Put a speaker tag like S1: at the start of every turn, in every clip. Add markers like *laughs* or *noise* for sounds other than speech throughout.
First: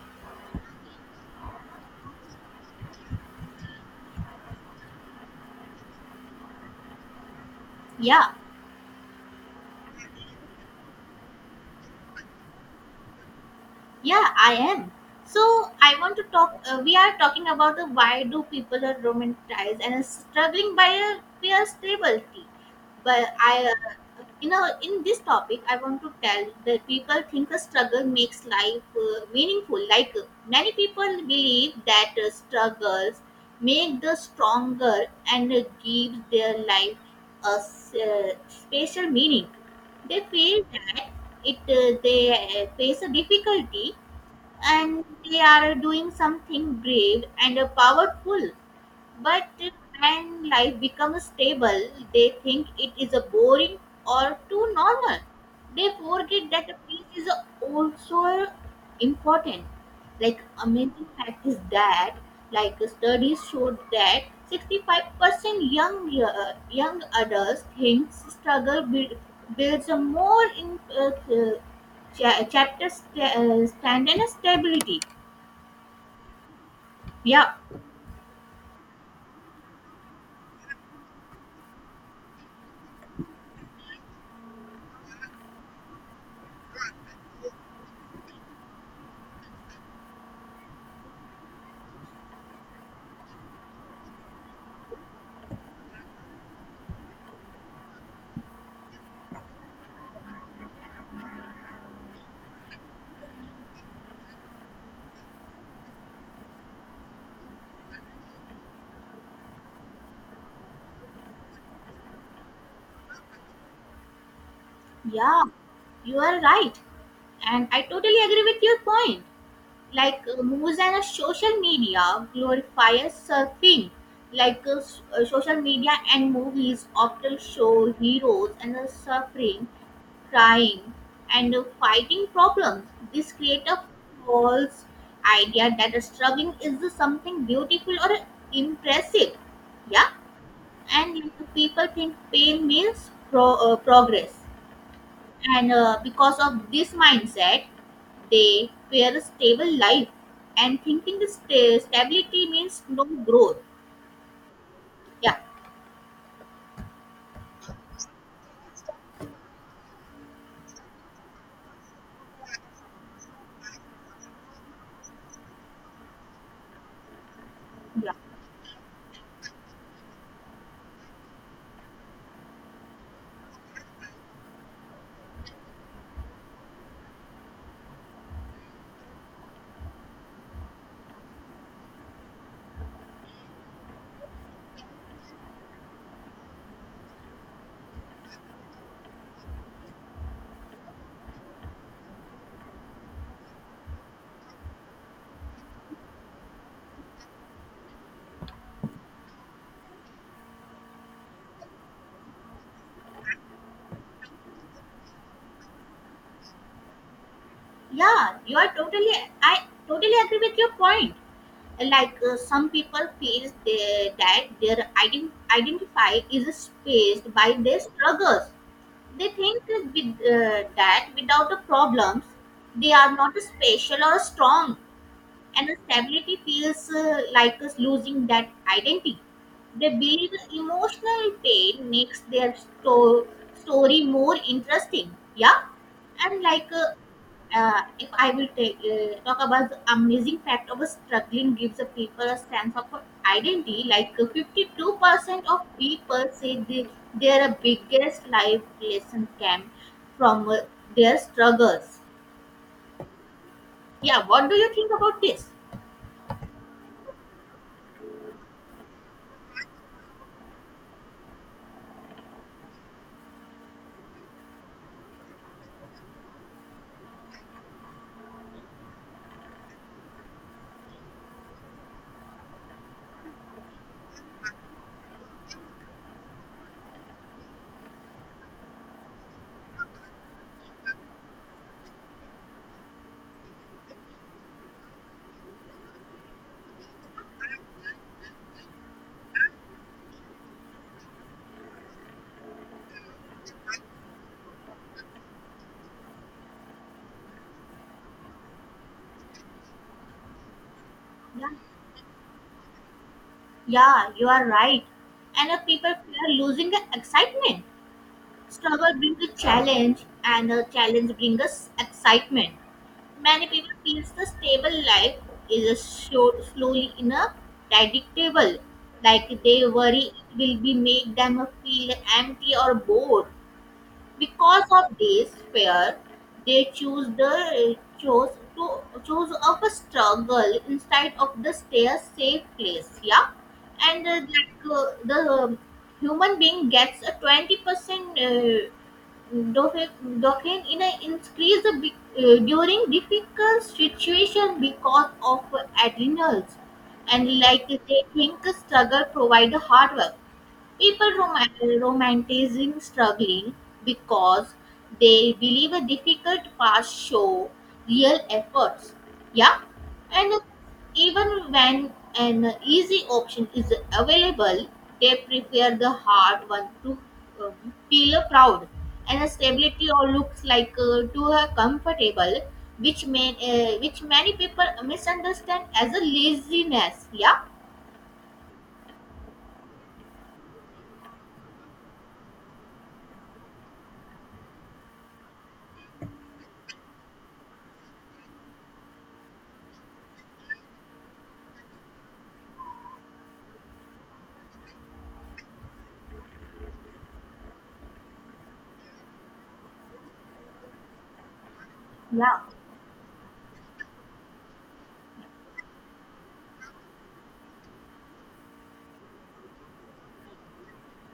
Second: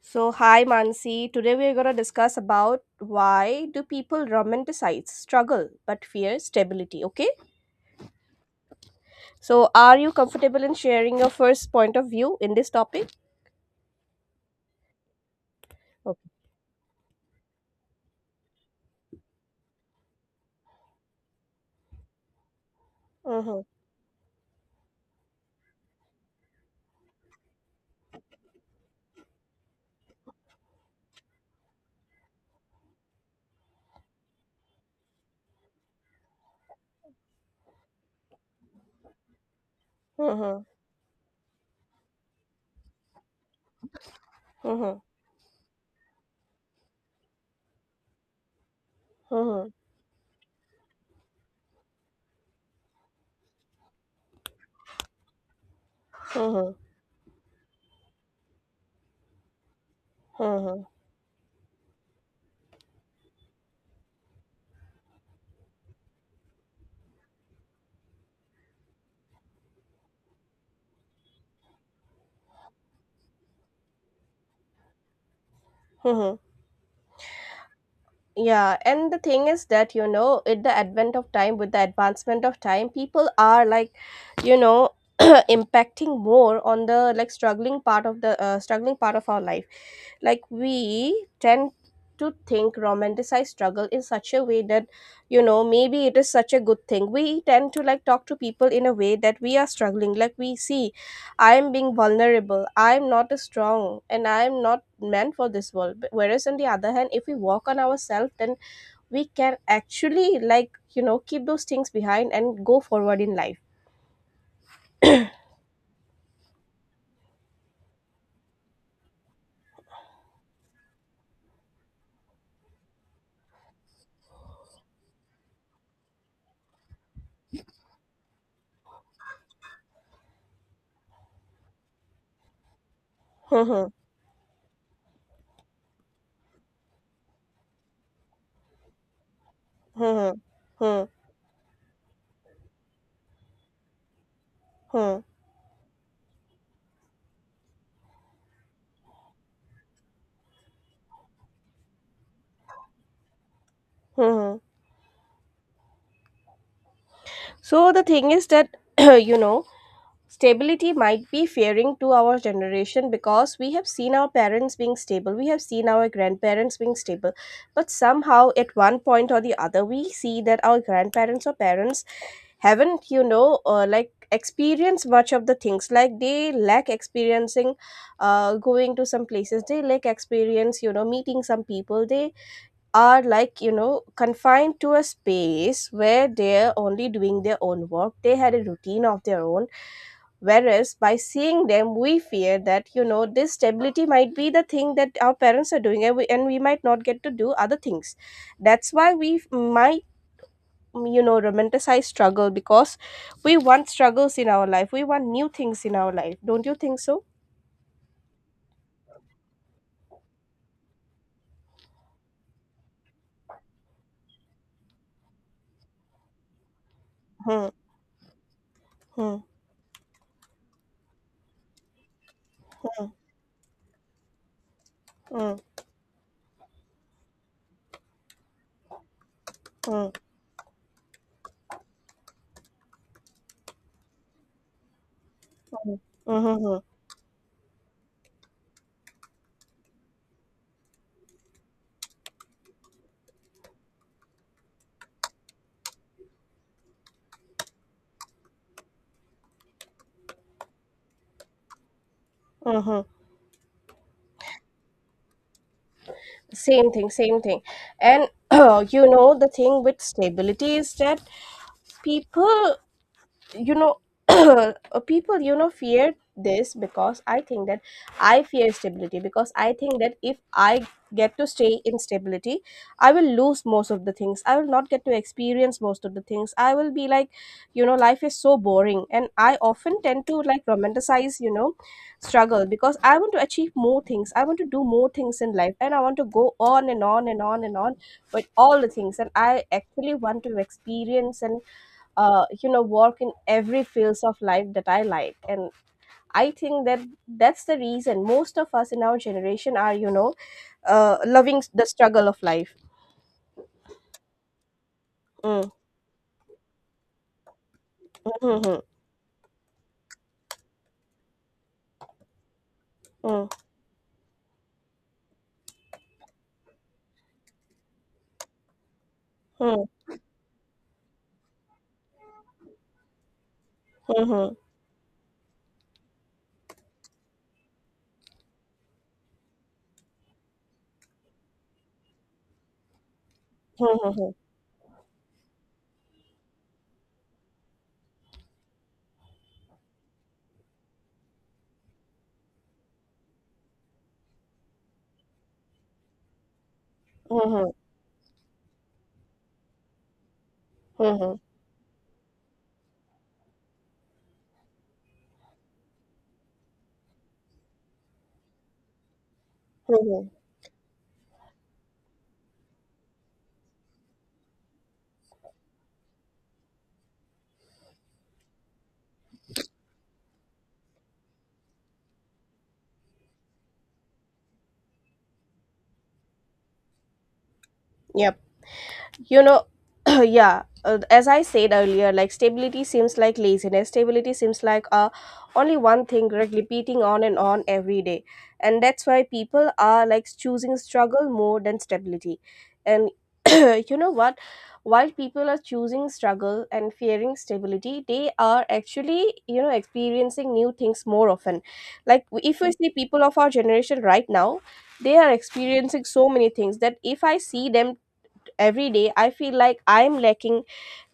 S1: So, hi Mansi. Today we are going to discuss about why do people romanticize struggle but fear stability, okay?
S2: Yeah,
S1: So, are you comfortable in sharing your first point of view in this topic?
S2: yeah, I am. So I want to
S1: Okay.
S2: talk. We are talking about the why do people are romanticized and struggling by a fear stability. But
S1: Mm-hmm.
S2: I, in this topic, I want to tell that people think a struggle makes life meaningful. Many people believe that struggles make the stronger and give their life a special meaning. They
S1: Mm-hmm.
S2: feel that it they face a difficulty
S1: Mm-hmm.
S2: and they are doing something brave and powerful, but
S1: Mm-hmm.
S2: when life becomes stable, they think it is a boring or too normal. They forget that the peace is also important. Like
S1: Mm-hmm.
S2: amazing fact is that, like studies showed that 65% young young adults think builds a more chapter stand and stability.
S1: Mm-hmm.
S2: Yeah,
S1: Yeah, and the thing is that, you know, with the advent of time, with the advancement of time, people are like, you know, *clears throat* impacting more on the like struggling part of our life. Like we tend to think romanticize struggle in such a way that, you know, maybe it is such a good thing. We tend to like talk to people in a way that we are struggling, like we see I'm being vulnerable. I'm not strong and I'm not meant for this world. But whereas on the other hand, if we work on ourselves, then we can actually, like, you know, keep those things behind and go forward in life.
S2: yeah, you are right. And I totally agree with your point. Movies and social media glorifies surfing. Social media and movies often show heroes and suffering, crying, and fighting problems. This creates a
S1: *laughs*
S2: false idea that struggling is something beautiful or impressive. Yeah,
S1: Hmm. Hmm. Hmm.
S2: and people think pain means progress,
S1: Hmm.
S2: and because of this mindset they fear a stable life and thinking the stability means no growth.
S1: Hmm.
S2: yeah
S1: So the thing is that, *clears throat* you know, stability might be fearing to our generation because we have seen our parents being stable, we have seen our grandparents being stable, but
S2: yeah
S1: somehow at one point or the other we see that our grandparents or parents haven't, you know, like, experienced much of the things, like they lack experiencing going to some places. They lack experience, you know, meeting some people. They are like, you know, confined to a space where they're only doing their own work. They had a routine of their own. Whereas by seeing them we fear that, you know, this stability might be the thing that our parents are doing, and we might not get to do other things. That's why we might, you know, romanticize struggle because we want struggles in our life, we want new things in our life. Don't you think so?
S2: yeah you are totally I totally agree with your point. Some people feel that their identify is spaced by
S1: Hmm,
S2: their struggles. They
S1: hmm,
S2: think that without the problems they
S1: hmm,
S2: are not special or strong,
S1: hmm,
S2: and stability feels like us losing that identity. They
S1: hmm, hmm,
S2: believe emotional pain makes their story more interesting. Yeah,
S1: hmm,
S2: and
S1: hmm,
S2: if I will talk about the amazing fact of a struggling gives a people a sense of identity. 52% of people say their biggest life lesson came from their struggles.
S1: hmm, hmm.
S2: Yeah, what do you think about this?
S1: Same thing, same thing. And *clears throat* you know, the thing with stability is that people you know *clears throat* uh, people, you know, fear this because I think that I fear stability because I think that if I get to stay in stability I will lose most of the things, I will not get to experience most of the things, I will be like, you know, life is so boring, and I often tend to like romanticize, you know, struggle because I want to achieve more things, I want to do more things in life, and I want to go on and on and on and on with all the things. And I actually want to experience and, you know, work in every fields of life that I like. And I think that that's the reason most of us in our generation are, you know,
S2: Yeah.
S1: loving the struggle of life.
S2: Yeah, you are right. And if
S1: Mm,
S2: people fear losing the excitement,
S1: mhm,
S2: struggle brings a challenge, and a challenge brings us excitement.
S1: mhm,
S2: Many people feel the stable life is a short, slowly in a predictable. Like they
S1: mhm,
S2: worry it will be make them feel empty or bored.
S1: mhm,
S2: Because of this fear, they choose the chose to choose of a struggle instead of the stay a safe place. Yeah, and
S1: mhm,
S2: like the human being gets a 20% dopamine in a increase during difficult situation because of adrenals, and like
S1: mhm,
S2: they think struggle provide hard work. People
S1: mhm,
S2: romanticizing struggling because they believe a difficult past show real efforts. Yeah,
S1: mhm, mhm.
S2: and even when an easy option is available, they prefer the hard one to um, feel proud, and stability or looks like to her comfortable, which may which many people misunderstand as a laziness. Yeah,
S1: Yep, you know, *clears throat* yeah, as I said earlier, like stability seems like laziness, stability seems like, only one thing, like repeating on and on every day. And that's why people are like choosing struggle more than stability. And *clears throat* you know what, while people are choosing struggle and fearing stability, they are actually, you know, experiencing new things more often. Like,
S2: yeah,
S1: if we see people of our generation right now, they are experiencing so many things that if I see them every day I feel like I'm lacking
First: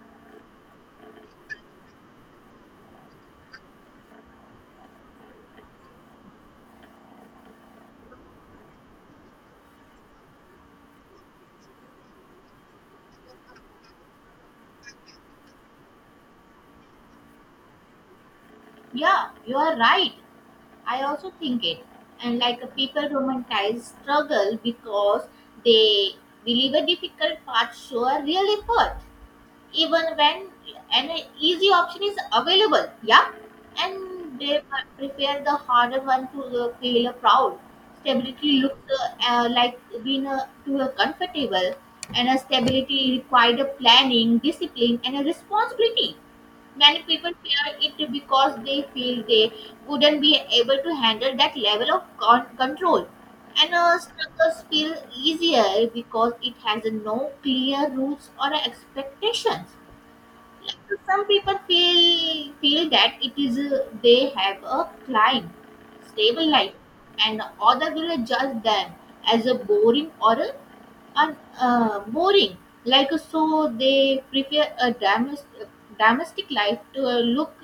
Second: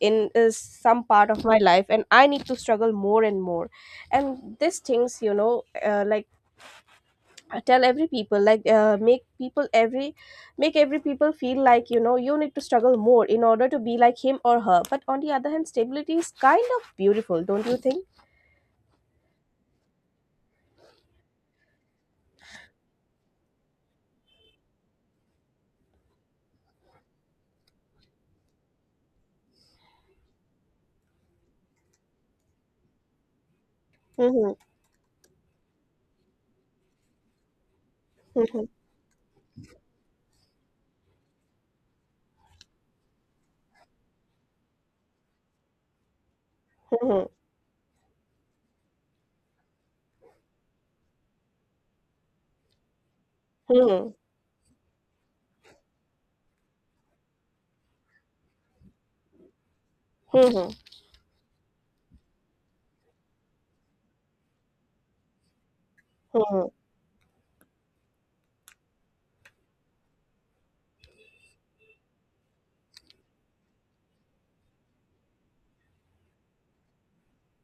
S1: in some part of my life, and I need to struggle more and more. And these things, you know, like, I tell every people, like, make every people feel like, you know, you need to struggle more in order to be like him or her. But on the other hand, stability is kind of beautiful, don't you think?
S2: yeah, you are right. I also think it. And people romanticize struggle because they believe a difficult path show a real effort, even when an easy option is available. Yeah, and
S1: Mhm,
S2: they prepare the harder one to feel proud. Stability
S1: mhm,
S2: looks like being too comfortable, and a stability required a planning, discipline, and a responsibility. Many
S1: mhm,
S2: people fear it because they feel they wouldn't be able to handle that level of control. And
S1: mhm,
S2: struggles feel easier because it has no clear rules or expectations.
S1: mhm, mhm,
S2: Some people feel that it is they have a climb stable
S1: mhm,
S2: life, and other will judge them as a boring. So they prefer a domestic life to look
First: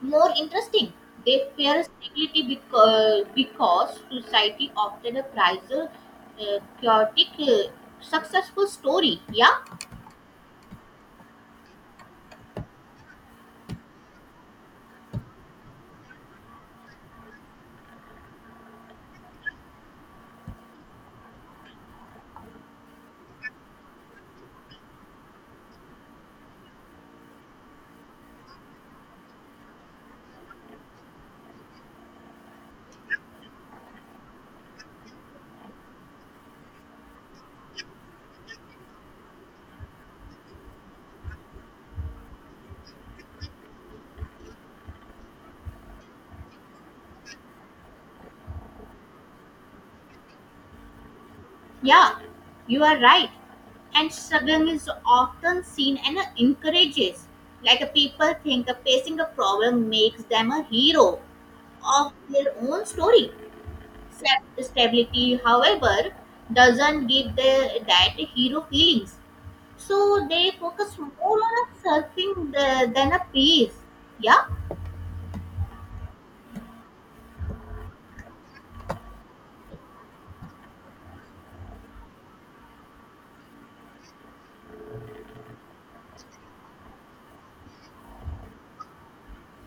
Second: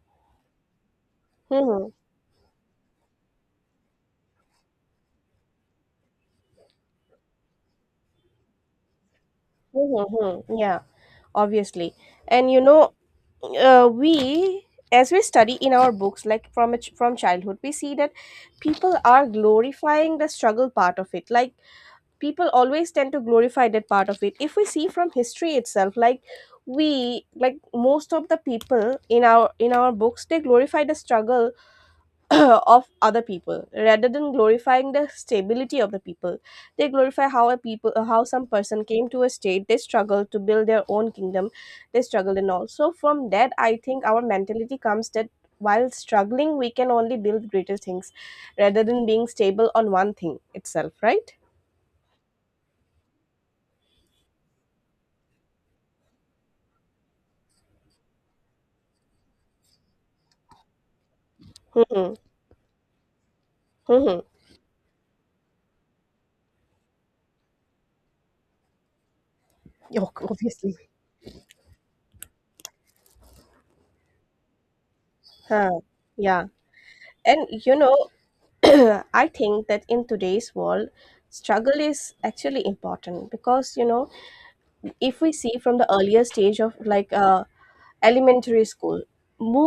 S2: more interesting. They fear
S1: mhm.
S2: stability because society often prizes a chaotic successful story. Yeah,
S1: Mm-hmm. Yeah, obviously. And you know, we as we study in our books, like, from from childhood, we see that people are glorifying the struggle part of it. Like, people always tend to glorify that part of it. If we see from history itself, like, we like most of the people in our books, they glorify the struggle *coughs* *clears throat* of other people rather than glorifying the stability of the people. They glorify how a people how some person came to a state, they struggle to build their own kingdom, they struggled and all. So from that I think our mentality comes that while struggling we can only build greater things rather than being stable on one thing itself, right?
S2: yeah, you are right, and struggling is often seen and encourages. Like people think facing a problem makes them a hero of
S1: Hmm.
S2: their own story.
S1: Hmm.
S2: Self stability, however, doesn't give that hero feelings. So they focus more on a surfing than a peace. Yeah,
S1: Huh. Yeah, and you know, *coughs* *clears throat* I think that in today's world struggle is actually important because, you know, if we see from the earlier stage of like, elementary school,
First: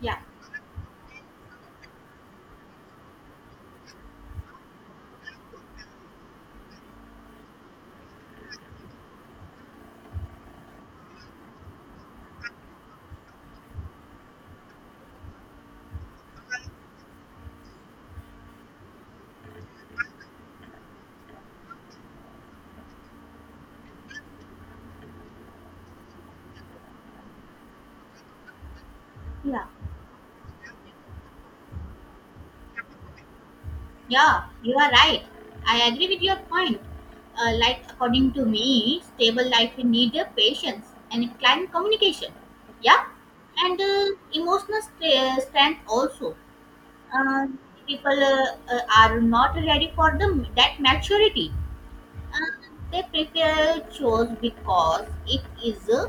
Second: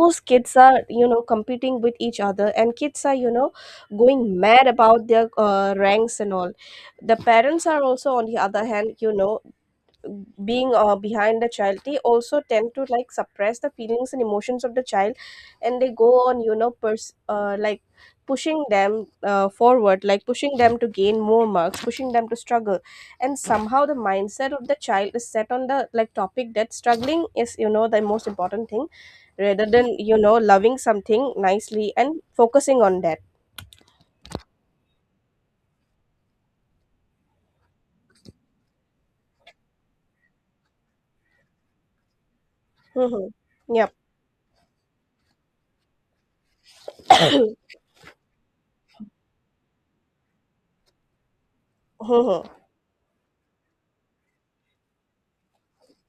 S2: yeah,
S1: kids are, you know, competing with each other, and kids are, you know, going mad about their ranks and all. The parents are also, on the other hand, you know, being behind the child, they also tend to like suppress the feelings and emotions of the child, and they go on, you know, like, pushing them forward, like pushing them to gain more marks, pushing them to struggle. And somehow the mindset of the child is set on the like topic that struggling is, you know, the most important thing, rather
S2: yeah,
S1: than, you know, loving something nicely and focusing on that.
S2: yeah, you are right. I agree with your point. Like, according to me, stable life will need patience and client communication. Yeah,
S1: Hmm.
S2: and
S1: Yep.
S2: emotional strength also.
S1: *coughs*
S2: Uh,
S1: Hmm.
S2: people are not ready for that maturity. Uh,
S1: Hmm.
S2: they prefer chores because it is uh,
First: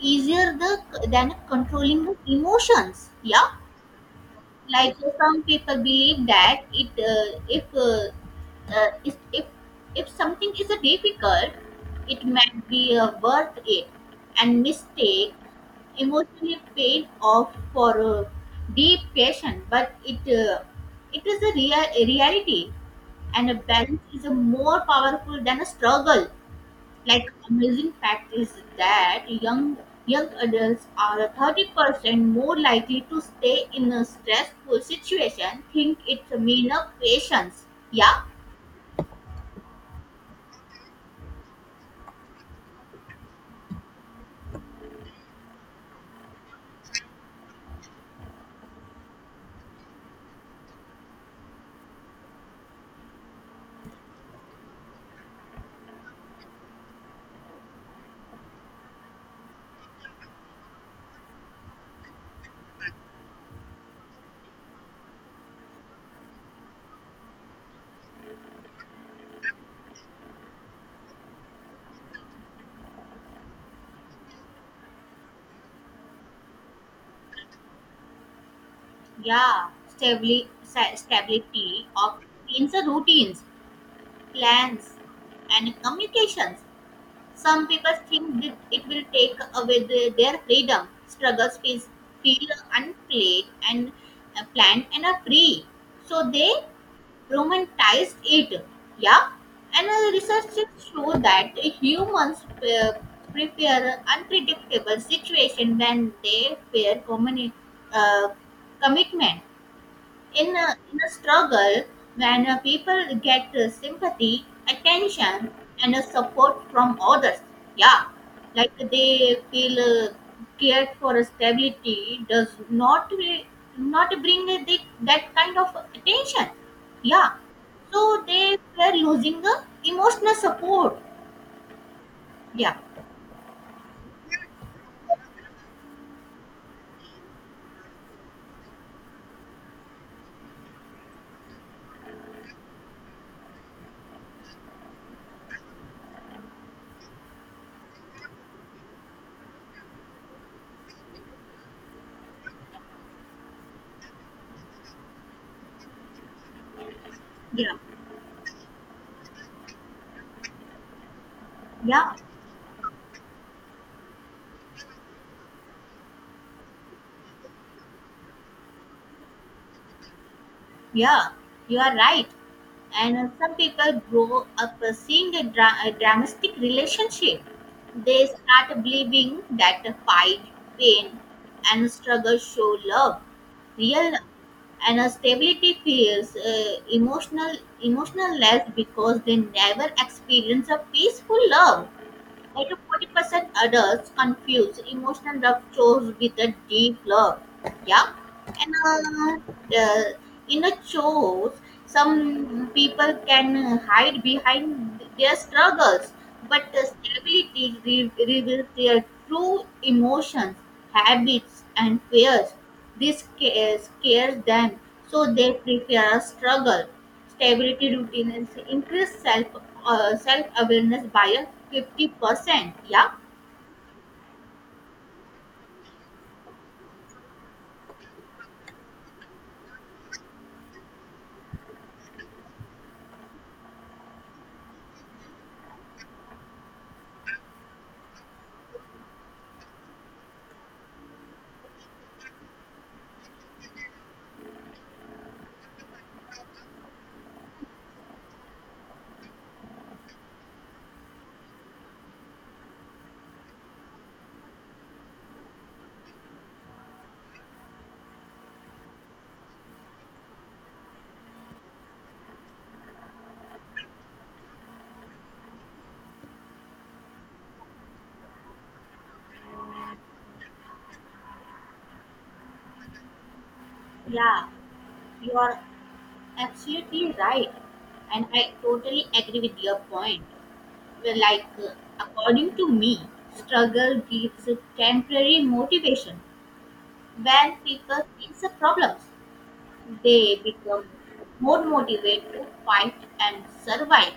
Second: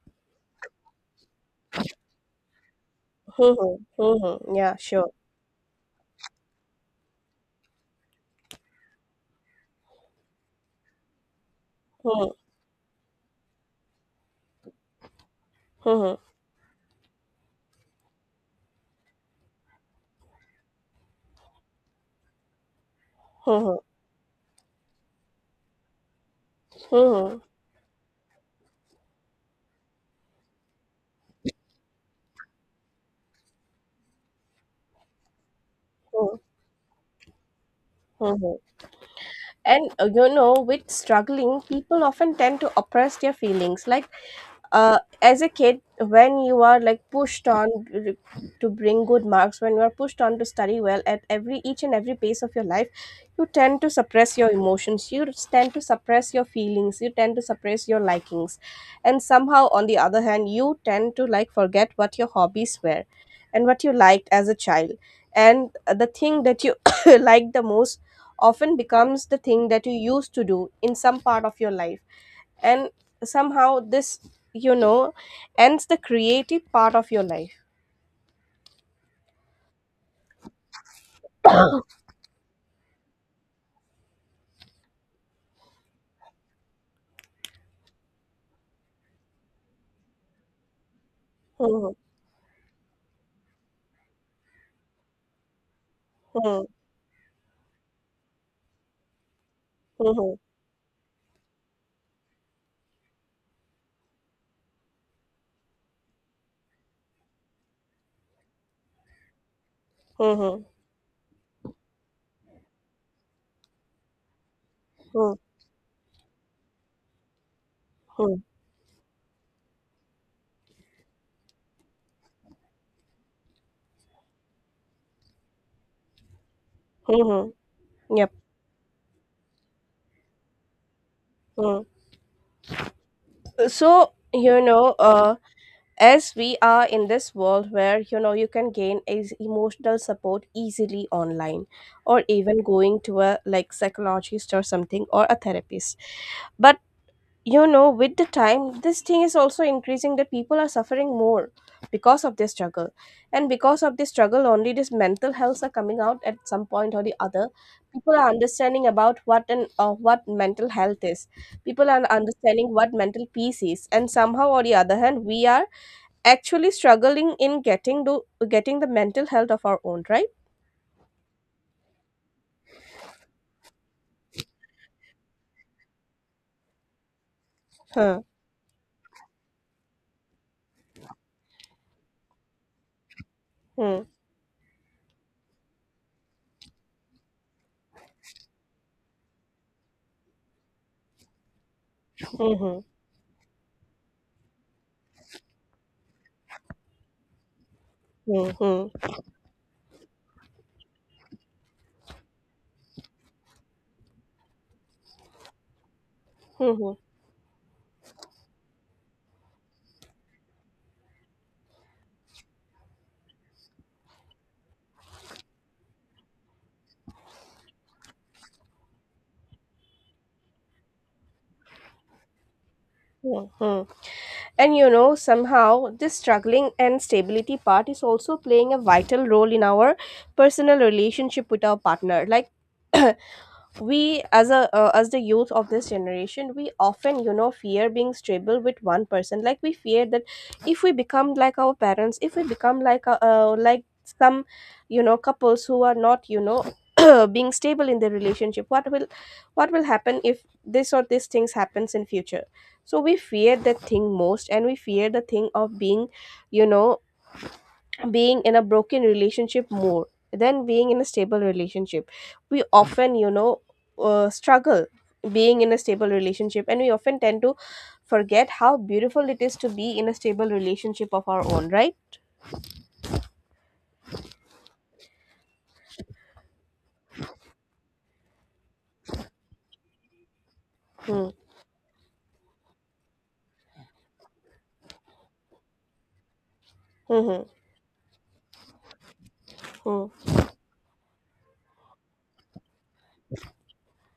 S2: easier the, than controlling the emotions. Yeah,
S1: Hmm. Hmm. *coughs* Yeah, sure.
S2: some people believe that it if is- if something is a difficult it
S1: Hmm.
S2: might be worth it, and mistake
S1: Hmm.
S2: emotionally paid off for deep passion, but it is a, real a reality, and a
S1: Hmm.
S2: balance is a more powerful than a struggle. Like
S1: Hmm.
S2: amazing fact is that young adults are 30% more likely to stay in a stressful situation think it's
S1: Hmm.
S2: a mean of patience. Yeah,
S1: Hmm. And you know, with struggling, people often tend to oppress their feelings. Like, as a kid, when you are like pushed on to bring good marks, when you are pushed on to study well at every each and every pace of your life, you tend to suppress your emotions. You tend to suppress your feelings. You tend to suppress your likings, and somehow, on the other hand, you tend to like forget what your hobbies were, and what you liked as a child, and the thing that you *coughs* liked the most often becomes the thing that you used to do in some part of your life, and somehow this, you know, ends the creative part of your life.
S2: yeah. Stability of routines, plans, and communications, some people think that it will take away their freedom. Struggles
S1: Hmm,
S2: feel unplayed and planned and are free, so they
S1: hmm,
S2: romanticized it. Yeah, and
S1: hmm,
S2: research shows that humans prefer unpredictable situation when they fear uh, commitment
S1: hmm,
S2: in a struggle. When people get sympathy
S1: hmm,
S2: attention and support from others, yeah,
S1: hmm,
S2: like they feel uh, cared for. Stability does not bring that kind of attention.
S1: hmm,
S2: Yeah,
S1: hmm.
S2: so
S1: Yep.
S2: they were losing the emotional support.
S1: Hmm.
S2: yeah
S1: So, you know, as we are in this world where, you know, you can gain is emotional support easily online, or even going to a like psychologist or something or a therapist, but, you know, with the time this thing is also increasing that people are suffering more because of this struggle. And because of this struggle only this mental healths are coming out at some point or the other.
S2: yeah
S1: People are understanding about what, and what mental health is. People are
S2: yeah
S1: understanding what mental peace is, and somehow or the other hand we are actually struggling in getting to getting the mental health of our own, right?
S2: yeah, you are right. And some people grow up seeing a dramatic relationship.
S1: Huh.
S2: They start believing that the fight, pain, and struggle show love,
S1: Hmm.
S2: real love. And stability feels emotional less because they never experience a peaceful love.
S1: Hmm. Hmm.
S2: 40% adults confuse emotional love chores with a deep love. Yeah,
S1: Hmm.
S2: and
S1: Hmm.
S2: the inner chores, some people can hide behind their struggles, but the
S1: Hmm.
S2: stability reveals their true emotions, habits, and fears. This scares them, so they prefer a struggle. Stability routine is increase self awareness by a 50%. Yeah,
S1: hmm And you know, somehow this struggling and stability part is also playing a vital role in our personal relationship with our partner. Like, *clears throat* we as a as the youth of this generation we often, you know, fear being stable with one person, like we fear that if we become like our parents, if we become like some, you know, couples who are not, you know, *clears throat* being stable in their relationship, what will happen if this or this things happens in future, so we fear that thing most. And we fear the thing of being, you know, being in a broken relationship more than being in a stable relationship. We often, you know, struggle being in a stable relationship, and we often tend to forget how beautiful it is to be in a stable relationship of our own, right?
S2: yeah, you are absolutely right, and I totally agree with your point. Well,
S1: Hmm.
S2: according to me, struggle gives a temporary motivation.
S1: Hmm.
S2: When people face the problems
S1: Hmm.
S2: they become more motivated to fight and survive,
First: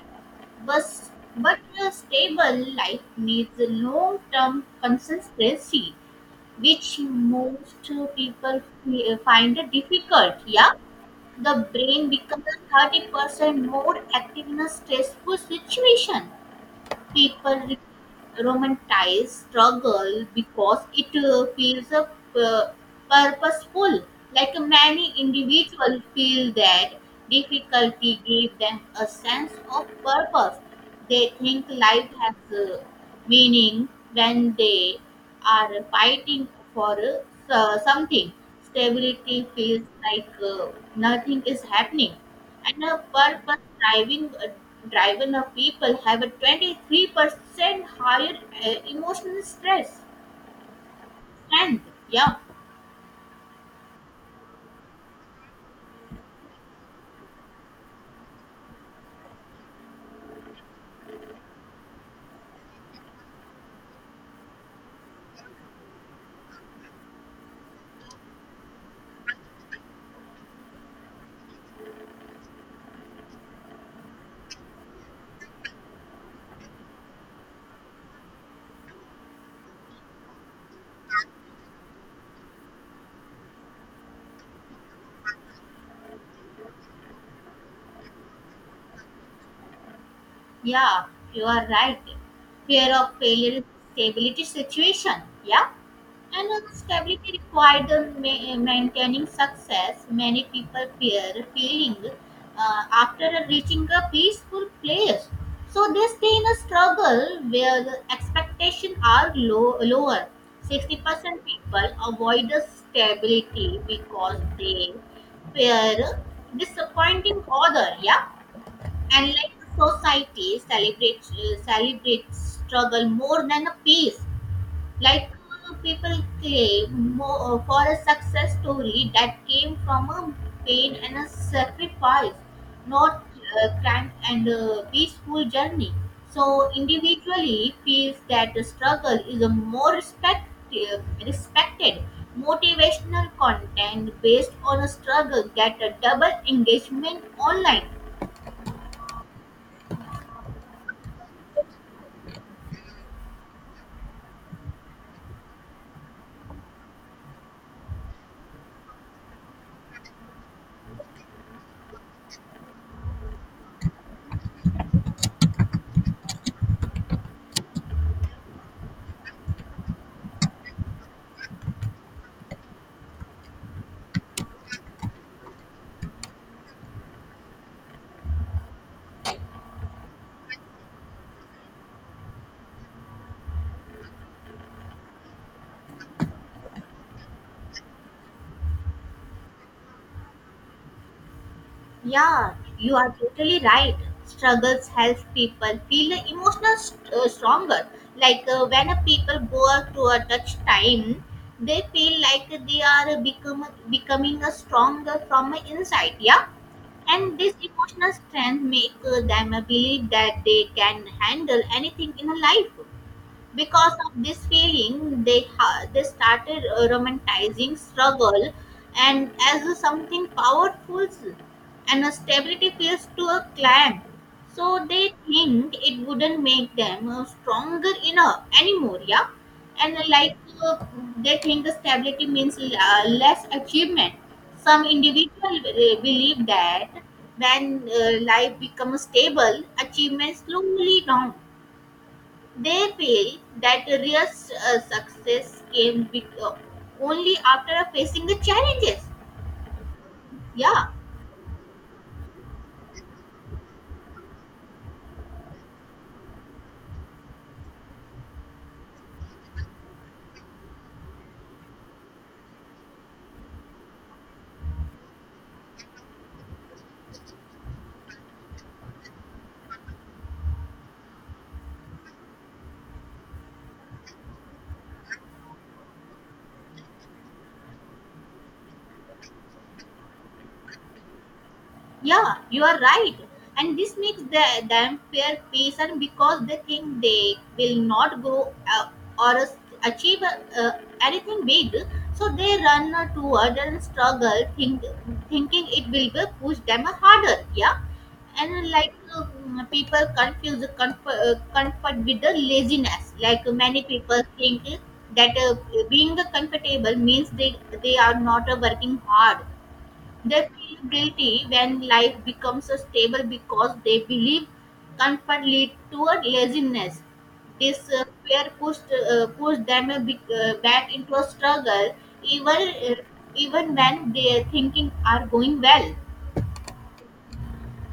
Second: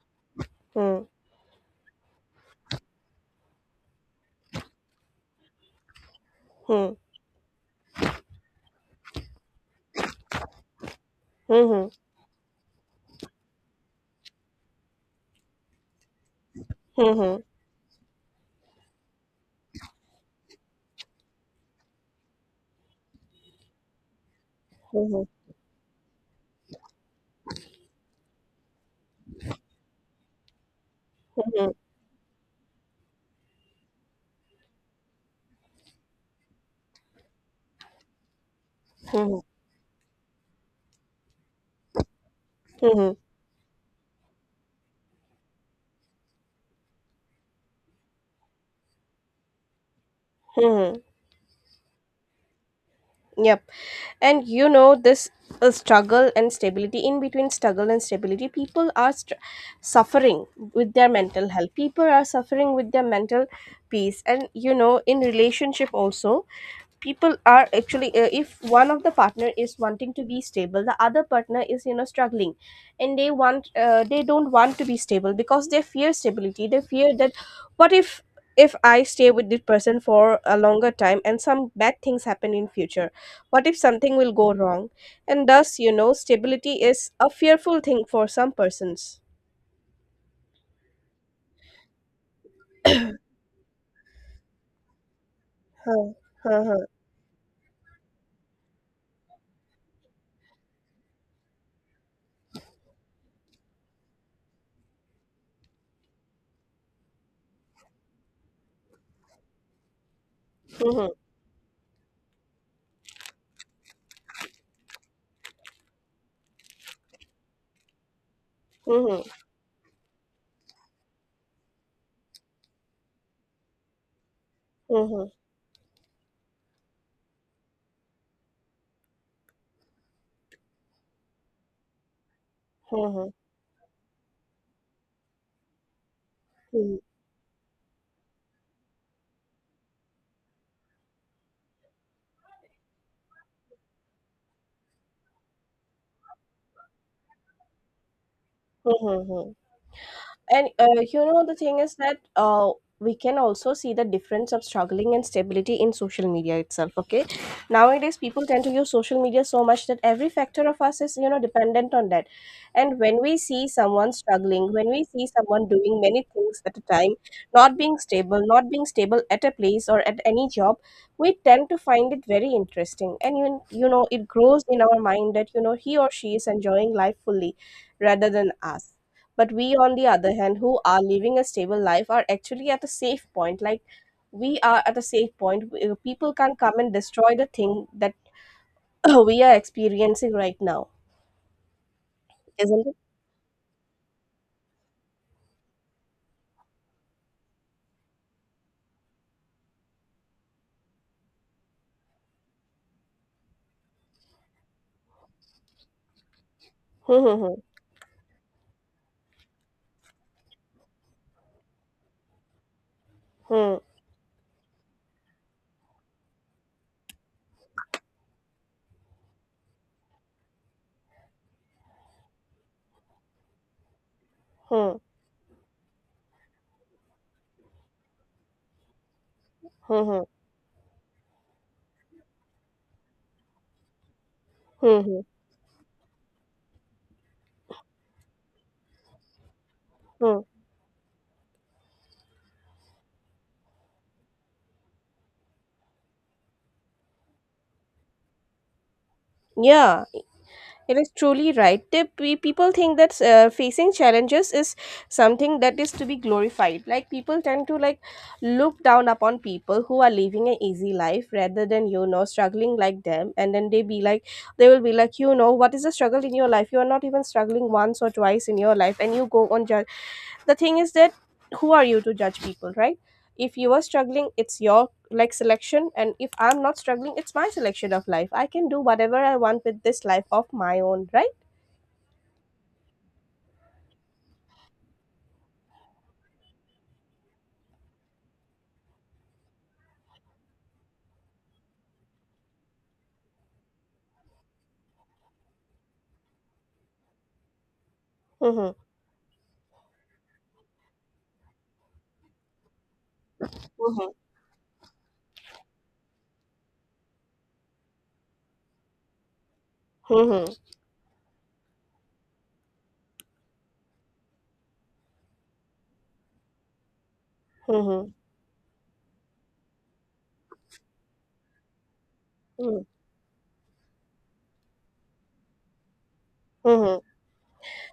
S2: but
S1: Hmm.
S2: but a stable life needs a long-term consistency, which
S1: Hmm.
S2: most people find difficult. Yeah, the
S1: Hmm.
S2: brain becomes 30% more active in a stressful situation.
S1: Hmm.
S2: People romanticize struggle because it feels pu- purposeful. Like many
S1: Hmm.
S2: individuals feel that difficulty gives them a sense of purpose. They
S1: Hmm. Hmm.
S2: think
S1: Hmm.
S2: life has meaning when they are fighting for something.
S1: Hmm.
S2: Stability feels like nothing is happening, and a
S1: Hmm.
S2: purpose driving driven of people have a 23% higher emotional stress
S1: Hmm.
S2: strength. Yeah.
S1: Yep. And you know, this struggle and stability, in between struggle and stability, people are str suffering with their mental health. People are suffering with their mental peace. And you know, in relationship also, people are actually, if one of the partner is wanting to be stable the other partner is, you know, struggling, and they want, they don't want to be stable because they fear stability. They fear that what if I stay with this person for a longer time and some bad things happen in future, what if something will go wrong? And thus, you know, stability is a fearful thing for some persons.
S2: Yeah, you are right. Fear of failure is stability situation. Yeah.
S1: Huh.
S2: And
S1: Huh. Huh.
S2: stability required maintaining success. Many people fear failing after reaching a peaceful place. So they stay in a struggle where the expectations are lower.
S1: Mhm.
S2: 60% people avoid the stability because they fear disappointing other. Yeah,
S1: Mhm.
S2: and like the society celebrates struggle more than a peace.
S1: Mhm.
S2: People claim more for a success story that came from a pain and a sacrifice, not
S1: Mhm.
S2: grand and peaceful journey. So
S1: Mhm.
S2: individually feels that the struggle is a more uh, respected. Motivational content based on a struggle get a double engagement online.
S1: Hmm. Hmm. Hmm. And you know, the thing is that, we can also see the difference of struggling and stability in social media itself. Okay, nowadays people tend to use social media so much that every factor of us is, you know, dependent on that. And when we see someone struggling, when we see someone doing many things at a time, not being stable, not being stable at a place or at any job, we tend to find it very interesting. And you know, it grows in our mind that, you know, he or she is enjoying life fully rather than us, but we on the other hand who are living a stable life are actually at a safe point, like we are at a safe point. People can't come and destroy the thing that *clears throat* we are experiencing right now,
S2: Yeah,
S1: isn't
S2: you
S1: it?
S2: are totally right. Struggles help people feel emotional st- stronger. When a people go to a touch time, they feel like they are becoming a stronger from a inside. Yeah,
S1: Hmm,
S2: and this
S1: hmm,
S2: emotional strength make them believe that they can handle anything in life.
S1: hmm,
S2: Because of this feeling they started romanticizing struggle and as a something powerful, and a stability feels to a clan, so
S1: hmm,
S2: they think it wouldn't make them stronger enough anymore. Yeah,
S1: hmm,
S2: and
S1: hmm, hmm,
S2: uh, they think the stability means less achievement. Some
S1: hmm, hmm,
S2: individual believe that when life becomes stable
S1: hmm.
S2: achievement slowly down. They feel that real success came only after facing the challenges.
S1: Yeah,
S2: Yeah.
S1: it is truly right. People think that facing challenges is something that is to be glorified. Like, people tend to like look down upon people who are living an easy life rather than, you know, struggling like them, and then they be like, they will be like, you know, what is the struggle in your life? You are not even struggling once or twice in your life, and you go on judge. The thing is that who are you to judge people, right? If you are struggling, it's your like selection, and if I'm not struggling, it's my selection of life. I can do whatever I want with this life of my own, right?
S2: Yeah, you are right. And this makes them fear patient because they think they will not grow or achieve anything big. So they run toward and struggle, thinking it will be push them harder. Yeah, and
S1: Mm-hmm.
S2: people confuse comfort with the laziness. Like many
S1: Mm-hmm.
S2: people think that being comfortable means they are not working hard. They
S1: Mm-hmm.
S2: feel guilty when life becomes a stable because they believe comfort lead toward laziness. This uh,
S1: Mm-hmm.
S2: fear pushed uh, pushed them back into a struggle, even uh, even when their thinking are going well.
S1: Mm-hmm.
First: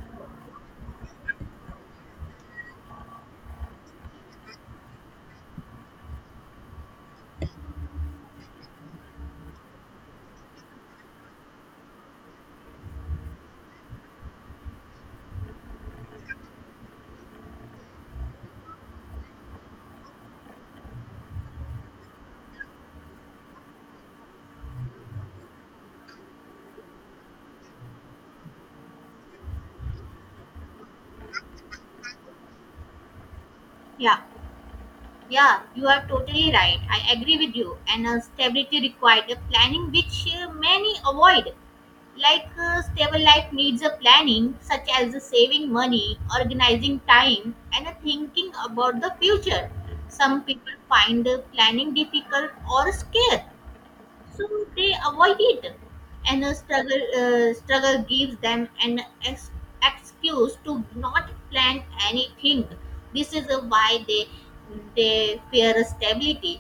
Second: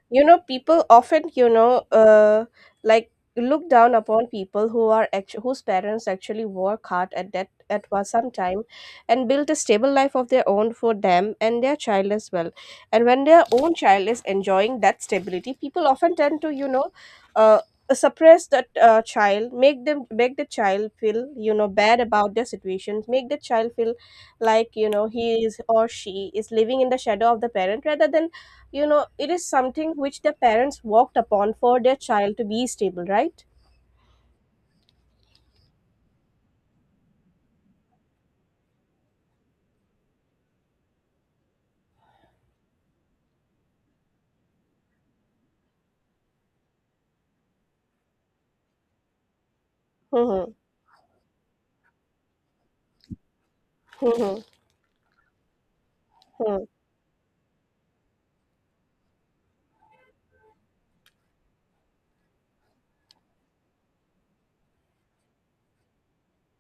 S1: You know, people often, you know, like look down upon people who are whose parents actually work hard at that at was some time and build a stable life of their own for them and their child as well, and when their own child is enjoying that stability, people often tend to, you know, uh, suppress that child, make them, make the child feel, you know, bad about their situations, make the child feel like, you know, he is or she is living in the shadow of the parent rather than, you know, it is something which the parents walked upon for their child to be stable, right?
S2: Yeah, yeah, you are totally right. I agree with you. And Stability required a planning which many avoid. Stable life needs a planning such as the saving money organizing time and a thinking about the future. Some
S1: Mhm,
S2: people find planning difficult or scared,
S1: mhm,
S2: so they avoid it. And a
S1: mhm,
S2: struggle gives them an ex- excuse to not plan anything. This is why they fear stability.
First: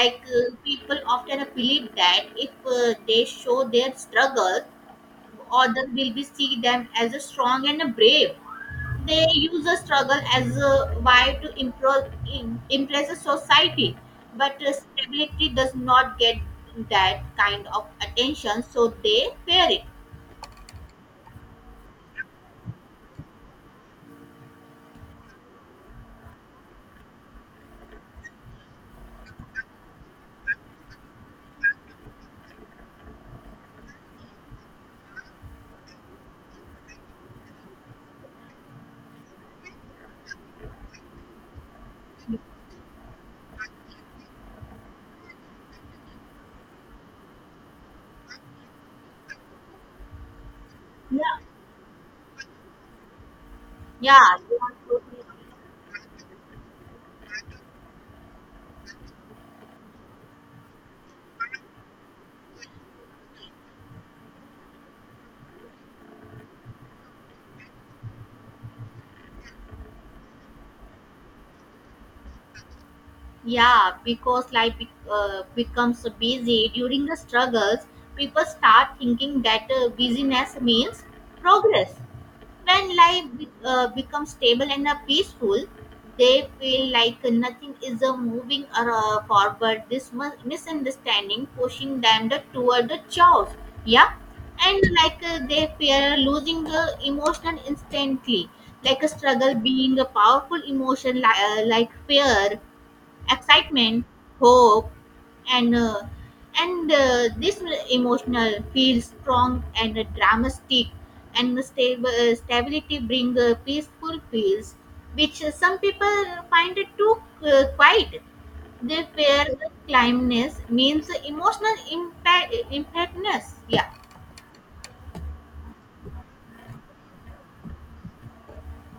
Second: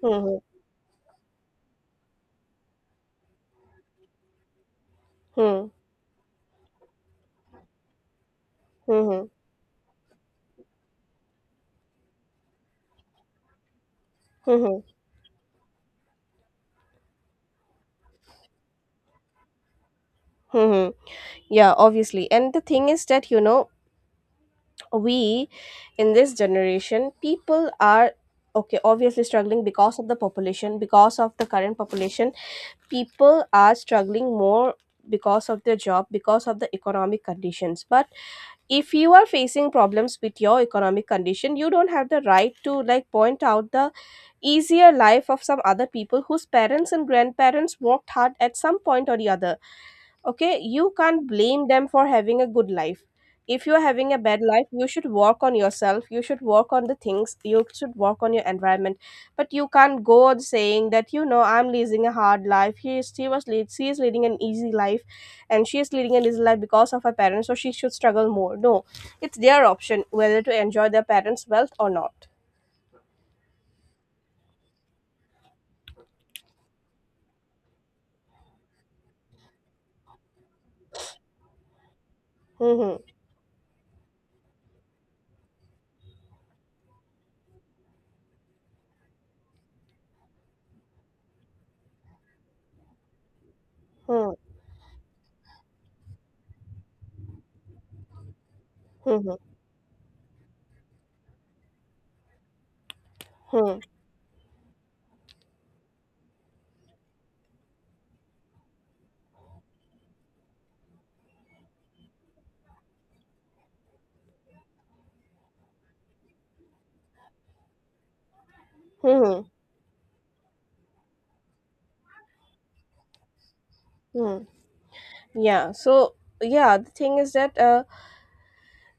S1: mhm,
S2: People often believe that if they show their struggle,
S1: mhm,
S2: others will be see them as a strong and a brave. They
S1: mhm,
S2: use a struggle as a way to improve, impress a society, but
S1: mhm,
S2: stability does not get that kind of attention, so they fear it.
S1: mhm. Yeah, obviously. And the thing is that, you know, we, in this generation, people are, okay, obviously struggling because of the population, because of the current population, people are struggling more because of their job, because of the economic conditions. But if you are facing problems with your economic condition, you don't have the right to like point out the easier life of some other people whose parents and grandparents worked hard at some point or the other. Okay, you can't
S2: Yeah,
S1: blame them for having a good life. If you're having a
S2: yeah,
S1: bad
S2: you
S1: life,
S2: are
S1: you should
S2: totally
S1: work on
S2: right.
S1: yourself, you should work on the things, you should work on your environment. But you can't go on saying that, you know, I'm leading a hard life, he is, she is leading an easy life, and she is leading an easy life because of her parents, so she should struggle more. No, it's their option whether to enjoy their parents wealth or not.
S2: Yeah, because becomes busy during the struggles, people start thinking that busyness means progress. When
S1: Hmm,
S2: becomes stable and peaceful, they feel like nothing is moving or, forward. This misunderstanding pushing them the, toward the chaos. Yeah,
S1: hmm,
S2: and they fear losing the emotion instantly. Like a
S1: hmm, hmm,
S2: struggle being a powerful emotion, like fear,
S1: hmm,
S2: excitement, hope, and uh, and this emotional feels strong and dramatic, and the stable stability bring peaceful feels, which some people find it too quiet. They
S1: hmm,
S2: fear the climbness means emotional impact impactness, yeah.
S1: hmm. Yeah, so, yeah, the thing is that,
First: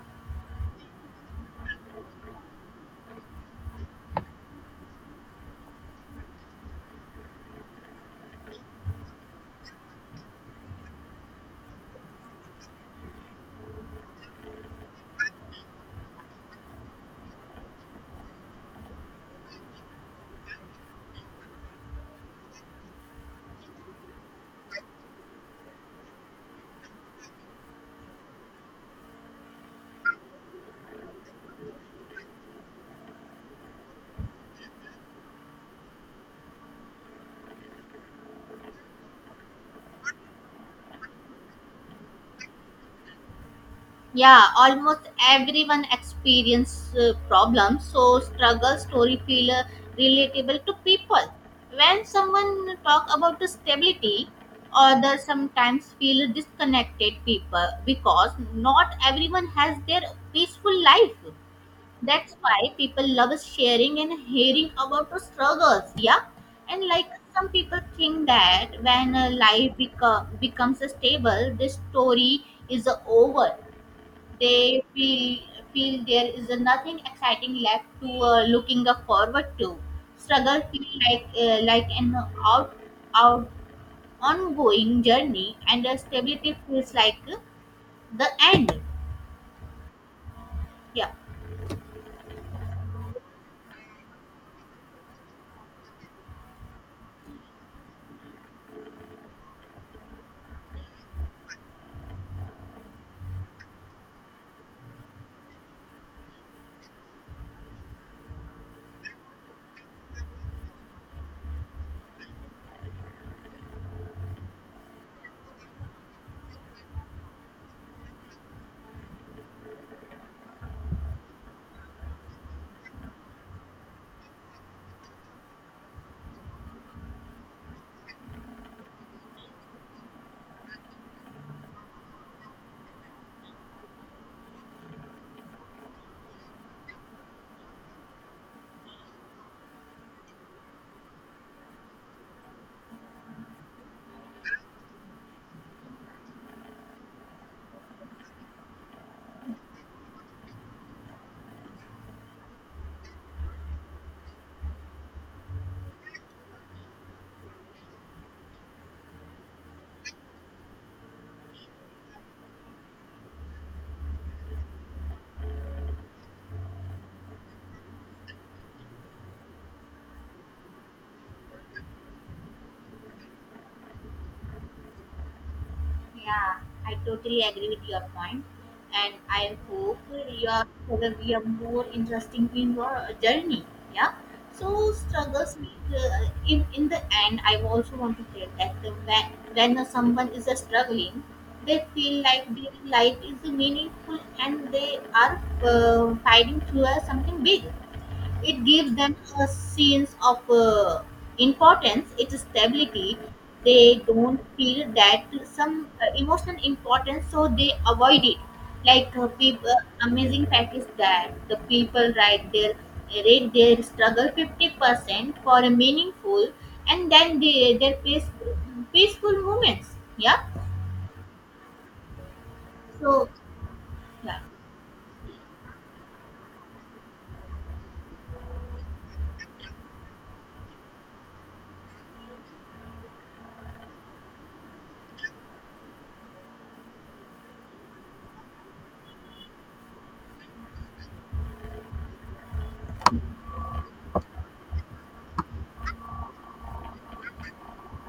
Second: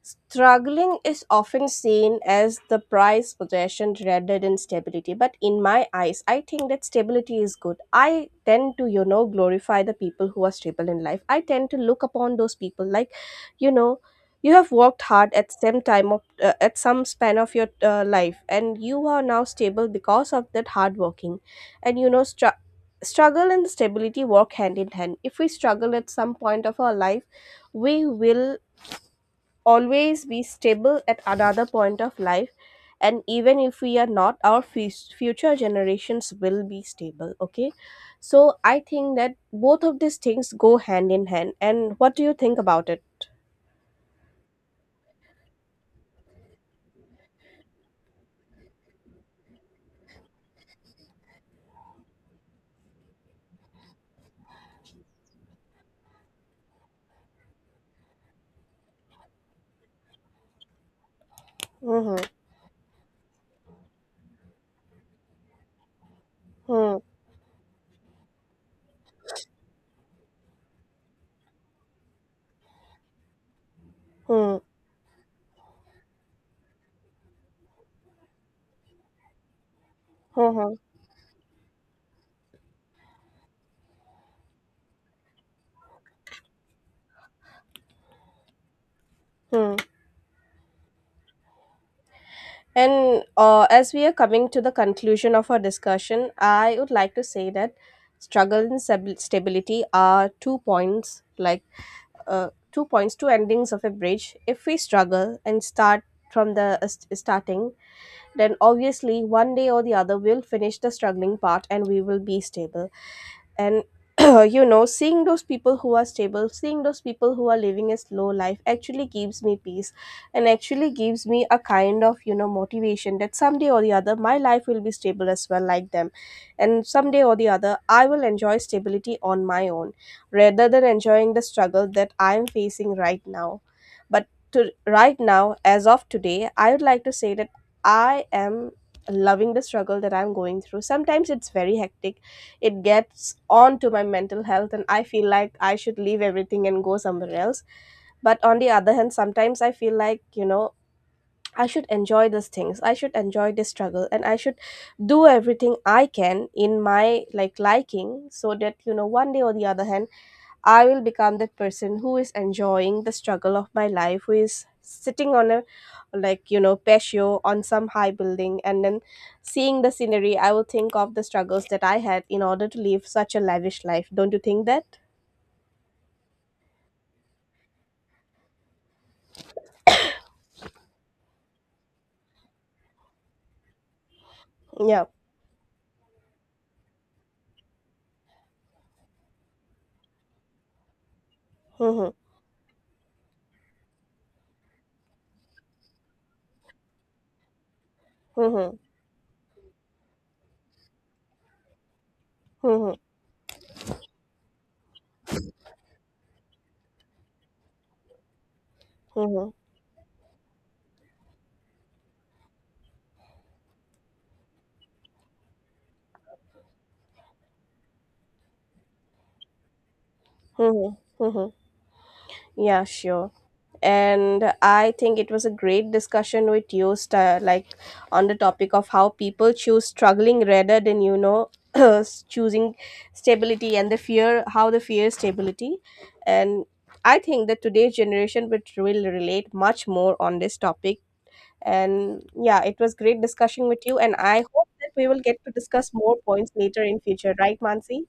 S1: struggling is often seen as the prized possession rather than stability, but in my eyes, I think that stability is good. I tend to, you know, glorify the people who are stable in life. I tend to look upon those people like, you know, you have worked hard at some time of, at some span of your life, and you are now stable because of that hard working, and you know, struggle and stability work hand in hand. If we struggle at some point of our life, we will always be stable at another point of life, and even if we are not, our future generations will be stable. Okay, so I think that both of these things go hand in hand. And what do you think about it?
S2: Yeah, almost everyone experience problems, so struggle story feel relatable to people. When someone talk about the stability, others sometimes feel disconnected people because not everyone has their peaceful life.
S1: Hmm,
S2: That's why people love sharing and hearing about the struggles. Yeah, and
S1: hmm,
S2: like some people think that when becomes stable, this story is over.
S1: hmm,
S2: They feel there is nothing exciting left to looking up forward to. Struggle
S1: hmm,
S2: feel like an out out ongoing journey, and stability feels like the end.
S1: hmm.
S2: Yeah.
S1: And as we are coming to the conclusion of our discussion, I would like to say that struggle and stability are two points, like, two points, two endings of a bridge. If we struggle and start from the starting, then obviously one day or the other we'll finish the struggling part and we will be stable. And *clears throat* you know, seeing those people who are stable, seeing those people who are living a slow life, actually gives me peace, and actually gives me a kind of, you know, motivation that someday or the other my life will be stable as well, like them, and someday or the other I will enjoy stability on my own, rather than enjoying the struggle that I am facing right now. But to right now, as of today, I would like to say that I am loving the struggle that I'm going through. Sometimes it's very hectic, it gets on to my mental health and I feel like I should leave everything and go somewhere else. But on the other hand, sometimes I feel like, you know, I should enjoy these things, I should enjoy this struggle, and I should do everything I can in my like liking, so that, you know, one day or the other hand I will become that person who is enjoying the struggle of my life, who is sitting on a like, you know, patio on some high building, and then seeing the scenery, I will think of the struggles that I had in order to live such a lavish life. Don't you think that?
S2: Yeah, I totally agree with your point, and I hope your struggle be a more interesting in your journey. Yeah. So
S1: Yeah.
S2: struggles make in the end. I also want to tell that the, when someone is struggling, they
S1: Mm-hmm.
S2: feel like their life is meaningful and they are fighting through something big. It
S1: Mm-hmm.
S2: gives them a sense of importance, its
S1: Mm-hmm.
S2: stability. They don't feel that some emotional importance, so they avoid it.
S1: Mm-hmm.
S2: People, amazing fact is that the people write their rate their struggle 50% for a meaningful, and then they their peaceful moments. Yeah.
S1: Mm-hmm. Mm-hmm. Yeah,
S2: So
S1: sure.
S2: yeah.
S1: And I think it was a great discussion with you, like on the topic of how people choose struggling rather than, you know, *clears throat* choosing stability and the fear, how the fear stability. And I think that today's generation would, will relate much more on this topic. And yeah, it was great discussion with you, and I hope that we will get to discuss more points later in future, right, Mansi?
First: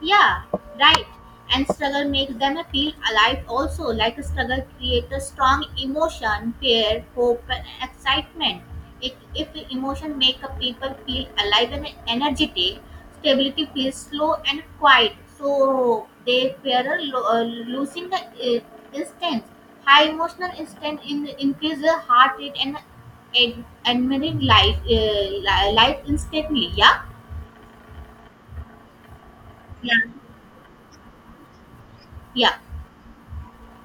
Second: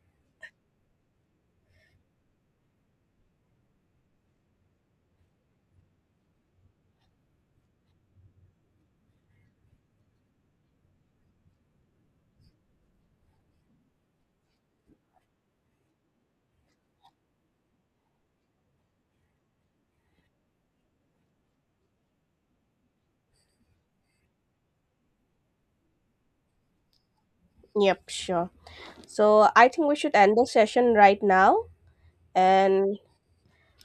S2: Yeah, right. And struggle makes them feel alive also. Like struggle creates a strong emotion, fear, hope, and excitement. If emotion make a people feel alive and energetic, stability feels slow and quiet. So they fear losing the instance. High emotional increase the heart rate and admiring life, life instantly. Yeah,
S1: Yep, sure. So I think we
S2: yeah,
S1: should end the session right now.
S2: yeah.
S1: And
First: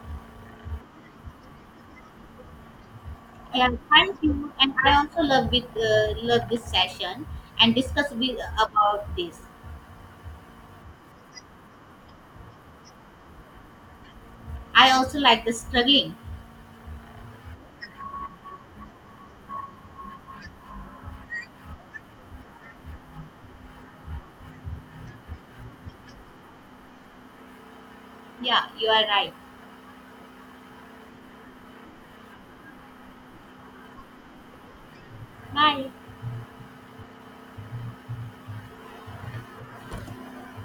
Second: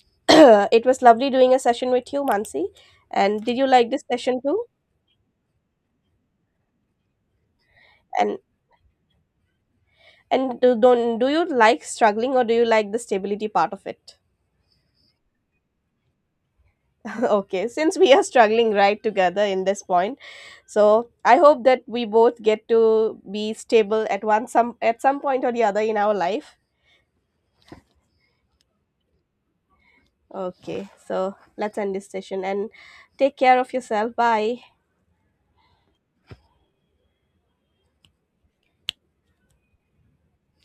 S1: *coughs* *clears throat* it was lovely doing a session with you, Mansi. And did you
S2: Yeah,
S1: like this
S2: thank
S1: session
S2: you.
S1: too?
S2: And I also love with love this session and discuss
S1: And
S2: with about this.
S1: and do, don't do you like struggling or do you like the stability part of it?
S2: I also like the struggling.
S1: *laughs* Okay, since we are struggling right together in this point, so I hope that we both get to be stable at one some at some point or the other in our life.
S2: Yeah, you are right.
S1: Okay, so let's end this session and take care of yourself. Bye.
S2: Bye.